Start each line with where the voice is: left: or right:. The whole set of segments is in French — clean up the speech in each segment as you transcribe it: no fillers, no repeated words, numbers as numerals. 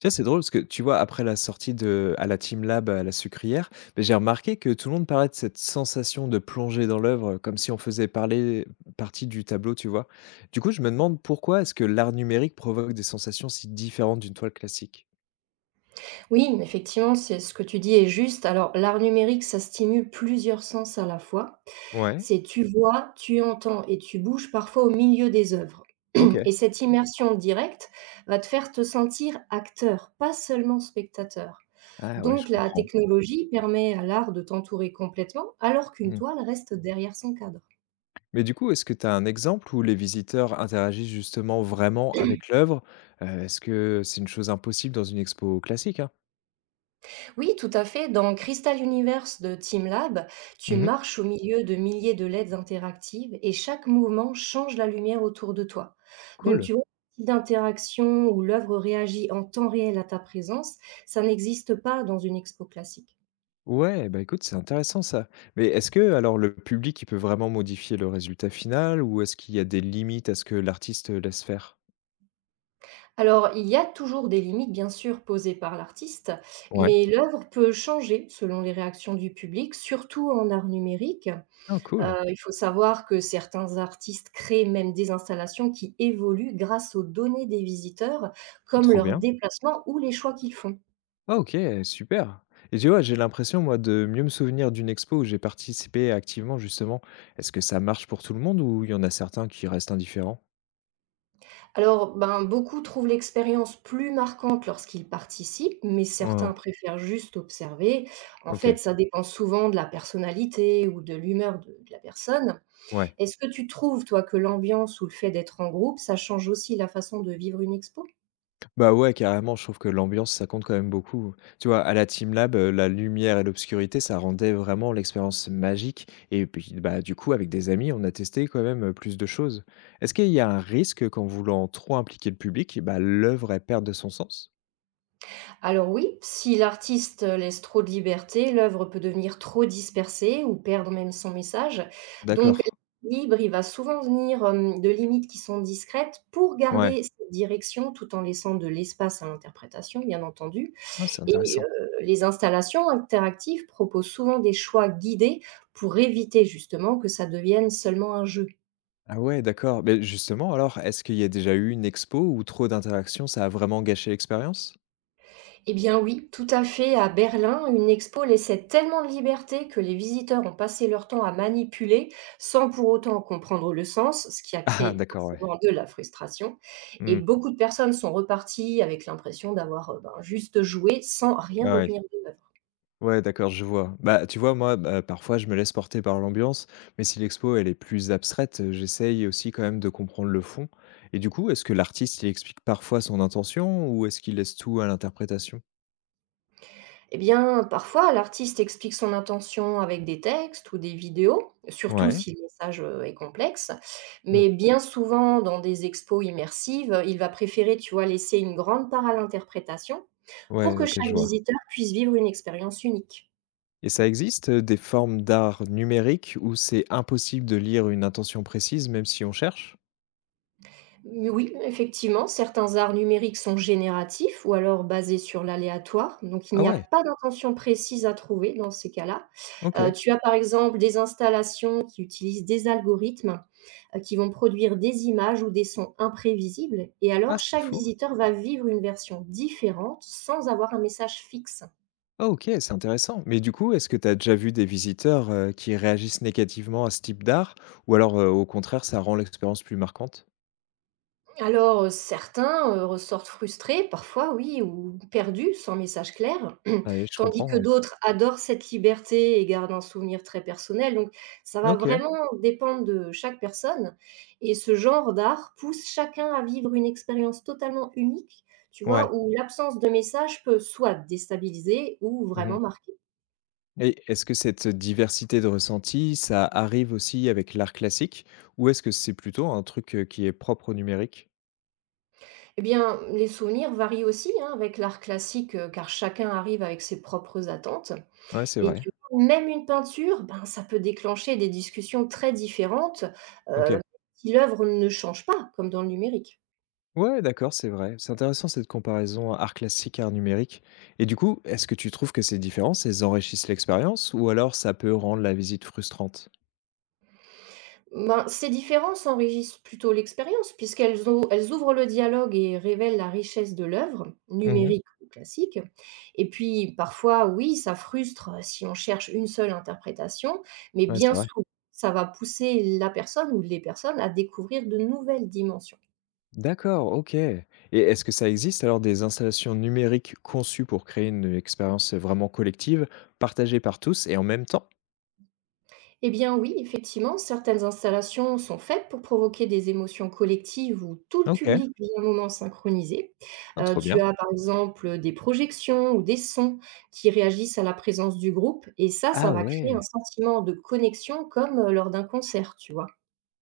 left: Tu sais, c'est drôle parce que tu vois, après la sortie de à la Teamlab à la Sucrière, beh, j'ai remarqué que tout le monde parlait de cette sensation de plonger dans l'œuvre, comme si on faisait parler partie du tableau, tu vois? Du coup, je me demande pourquoi est-ce que l'art numérique provoque des sensations si différentes d'une toile classique?
right: Oui, effectivement, c'est ce que tu dis est juste. Alors, l'art numérique, ça stimule plusieurs sens à la fois.
left: Ouais,
right: C'est tu vois, tu entends et tu bouges parfois au milieu des œuvres.
left: OK.
right: Et cette immersion directe va te faire te sentir acteur, pas seulement spectateur.
left: Ah ouais, je
right: Donc, la
left: comprends.
right: technologie permet à l'art de t'entourer complètement, alors qu'une
left: Mmh.
right: toile reste derrière son cadre.
left: Mais du coup, est-ce que tu as un exemple où les visiteurs interagissent justement vraiment avec l'œuvre? Est-ce que c'est une chose impossible dans une expo classique, hein?
right: Oui, tout à fait. Dans Crystal Universe de TeamLab, tu
left: Mmh.
right: marches au milieu de milliers de LED interactives et chaque mouvement change la lumière autour de toi. Donc,
left: Cool.
right: tu vois, le type d'interaction où l'œuvre réagit en temps réel à ta présence, ça n'existe pas dans une expo classique.
left: Ouais, bah, écoute, c'est intéressant ça. Mais est-ce que alors le public, il peut vraiment modifier le résultat final ou est-ce qu'il y a des limites à ce que l'artiste laisse faire?
right: Alors, il y a toujours des limites, bien sûr, posées par l'artiste,
left: Ouais.
right: mais l'œuvre peut changer selon les réactions du public, surtout en art numérique.
left: Ah cool,
right: Il faut savoir que certains artistes créent même des installations qui évoluent grâce aux données des visiteurs, comme
left: trop
right: leurs
left: bien.
right: déplacements ou les choix qu'ils font.
left: Ah OK, super. Et tu vois, j'ai l'impression moi de mieux me souvenir d'une expo où j'ai participé activement justement. Est-ce que ça marche pour tout le monde ou il y en a certains qui restent indifférents?
right: Alors, ben, beaucoup trouvent l'expérience plus marquante lorsqu'ils participent, mais certains
left: Oh,
right: préfèrent juste observer. En
left: OK,
right: fait, ça dépend souvent de la personnalité ou de l'humeur de la personne.
left: ouais.
right: Est-ce que tu trouves, toi, que l'ambiance ou le fait d'être en groupe, ça change aussi la façon de vivre une expo?
left: Bah, ouais, carrément, je trouve que l'ambiance, ça compte quand même beaucoup. Tu vois, à la TeamLab, la lumière et l'obscurité, ça rendait vraiment l'expérience magique et puis, bah, du coup, avec des amis, on a testé quand même, plus de choses. Est-ce qu'il y a un risque qu'en voulant trop impliquer le public, bah, l'œuvre, elle perde de son sens?
right: Alors oui, si l'artiste laisse trop de liberté, l'œuvre peut devenir trop dispersée ou perdre même son message. Donc
left: D'accord,
right: libre, il va souvent venir de limites qui sont discrètes pour
left: ouais.
right: garder cette direction tout en laissant de l'espace à l'interprétation, bien entendu.
left: Non, c'est
right: Et
left: intéressant.
right: les installations interactives proposent souvent des choix guidés pour éviter justement que ça devienne seulement un jeu.
left: Ah ouais, d'accord. Mais justement, alors, est-ce qu'il y a déjà eu une expo où trop d'interactions, ça a vraiment gâché l'expérience?
right: Eh bien oui, tout à fait. À Berlin, une expo laissait tellement de liberté que les visiteurs ont passé leur temps à manipuler sans pour autant comprendre le sens, ce qui a
left: Ah
right: créé
left: d'accord, ouais.
right: forcément de la frustration. Et
left: Hmm.
right: beaucoup de personnes sont reparties avec l'impression d'avoir ben, juste joué sans
left: Ouais,
right: rien
left: ouais.
right: retenir de neuf.
left: Ouais, d'accord, je vois. Bah, tu vois, moi, bah, parfois, je me laisse porter par l'ambiance, mais si l'expo, elle est plus abstraite, j'essaye aussi quand même de comprendre le fond. Et du coup, est-ce que l'artiste, il explique parfois son intention ou est-ce qu'il laisse tout à l'interprétation?
right: Eh bien, parfois, l'artiste explique son intention avec des textes ou des vidéos, surtout
left: Ouais.
right: si le message est complexe.
left: Hmm.
right: Mais bien souvent, dans des expos immersives, il va préférer, tu vois, laisser une grande part à l'interprétation pour
left: Ouais,
right: que
left: ok, je
right: chaque
left: vois.
right: visiteur puisse vivre une expérience unique.
left: Et ça existe, des formes d'art numérique où c'est impossible de lire une intention précise, même si on cherche?
right: Mais oui, effectivement, certains arts numériques sont génératifs ou alors basés sur l'aléatoire, donc il
left: Ah
right: n'y a
left: ouais,
right: pas d'intention précise à trouver dans ces cas-là.
left: ok.
right: Tu as par exemple des installations qui utilisent des algorithmes qui vont produire des images ou des sons imprévisibles et
left: Ah,
right: alors
left: c'est
right: chaque
left: fou.
right: visiteur va vivre une version différente sans avoir un message fixe.
left: Ah OK, c'est intéressant. Mais du coup, est-ce que tu as déjà vu des visiteurs, qui réagissent négativement à ce type d'art? Ou alors, au contraire, ça rend l'expérience plus marquante?
right: Alors, certains, ressortent frustrés parfois, oui, ou perdus, sans message clair,
left: Ouais, je
right: tandis
left: comprends,
right: que
left: ouais.
right: d'autres adorent cette liberté et gardent un souvenir très personnel, donc ça va
left: OK,
right: vraiment dépendre de chaque personne et ce genre d'art pousse chacun à vivre une expérience totalement unique, tu vois?
left: ouais.
right: Où l'absence de message peut soit déstabiliser ou
left: Mmh.
right: vraiment marquer.
left: Et est-ce que cette diversité de ressentis, ça arrive aussi avec l'art classique? Ou est-ce que c'est plutôt un truc, qui est propre au numérique?
right: Eh bien, les souvenirs varient aussi hein, avec l'art classique, car chacun arrive avec ses propres attentes.
left: Ouais, c'est
right: Et
left: vrai.
right: tu vois, même une peinture, ben, ça peut déclencher des discussions très différentes euh,
left: OK.
right: si l'œuvre ne change pas, comme dans le numérique.
left: Ouais, d'accord, c'est vrai. C'est intéressant cette comparaison art classique, art numérique. Et du coup, est-ce que tu trouves que ces différences, elles enrichissent l'expérience ou alors ça peut rendre la visite frustrante?
right: Ben, ces différences enrichissent plutôt l'expérience, puisqu'elles ouvrent le dialogue et révèlent la richesse de l'œuvre,
left: Mmh.
right: numérique ou classique. Et puis, parfois, oui, ça frustre si on cherche une seule interprétation, mais
left: Ouais, c'est
right: bien
left: vrai.
right: souvent, ça va pousser la personne ou les personnes à découvrir de nouvelles dimensions.
left: D'accord, OK. Et est-ce que ça existe alors des installations numériques conçues pour créer une expérience vraiment collective, partagée par tous et en même temps?
right: Eh bien oui, effectivement, certaines installations sont faites pour provoquer des émotions collectives où tout le
left: OK,
right: public vit un moment synchronisé.
left: ah, trop
right: Tu
left: bien.
right: as par exemple des projections ou des sons qui réagissent à la présence du groupe et ça
left: Ah
right: va créer
left: ouais,
right: un sentiment de connexion comme lors d'un concert, tu vois.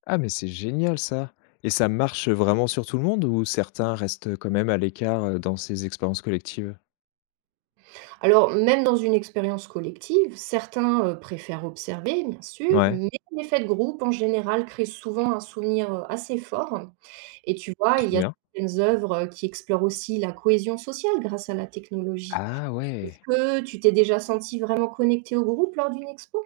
left: ah mais c'est génial ça. Et ça marche vraiment sur tout le monde ou certains restent quand même à l'écart dans ces expériences collectives?
right: Alors même dans une expérience collective, certains préfèrent observer, bien sûr,
left: Ouais,
right: mais l'effet de groupe en général crée souvent un souvenir assez fort. Et tu vois, il
left: trop
right: y a
left: bien.
right: certaines œuvres qui explorent aussi la cohésion sociale grâce à la technologie.
left: Ah
right: Est-ce
left: ouais.
right: que tu t'es déjà senti vraiment connecté au groupe lors d'une expo?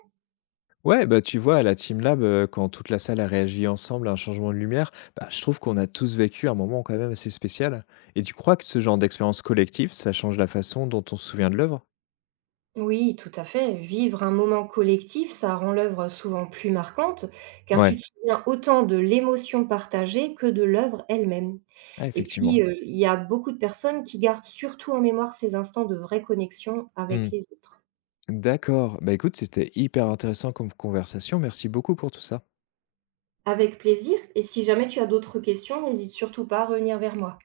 left: Ouais, bah, tu vois, à la Team Lab, quand toute la salle a réagi ensemble à un changement de lumière, bah, je trouve qu'on a tous vécu un moment quand même assez spécial. Et tu crois que ce genre d'expérience collective, ça change la façon dont on se souvient de l'œuvre?
right: Oui, tout à fait. Vivre un moment collectif, ça rend l'œuvre souvent plus marquante, car tu
left: Ouais,
right: te souviens autant de l'émotion partagée que de l'œuvre elle-même.
left: ah,
right: Et puis,
left: effectivement.
right: il y a beaucoup de personnes qui gardent surtout en mémoire ces instants de vraie connexion avec
left: Mmh.
right: les autres.
left: D'accord. Bah, écoute, c'était hyper intéressant comme conversation. Merci beaucoup pour tout ça.
right: Avec plaisir, et si jamais tu as d'autres questions, n'hésite surtout pas à revenir vers moi.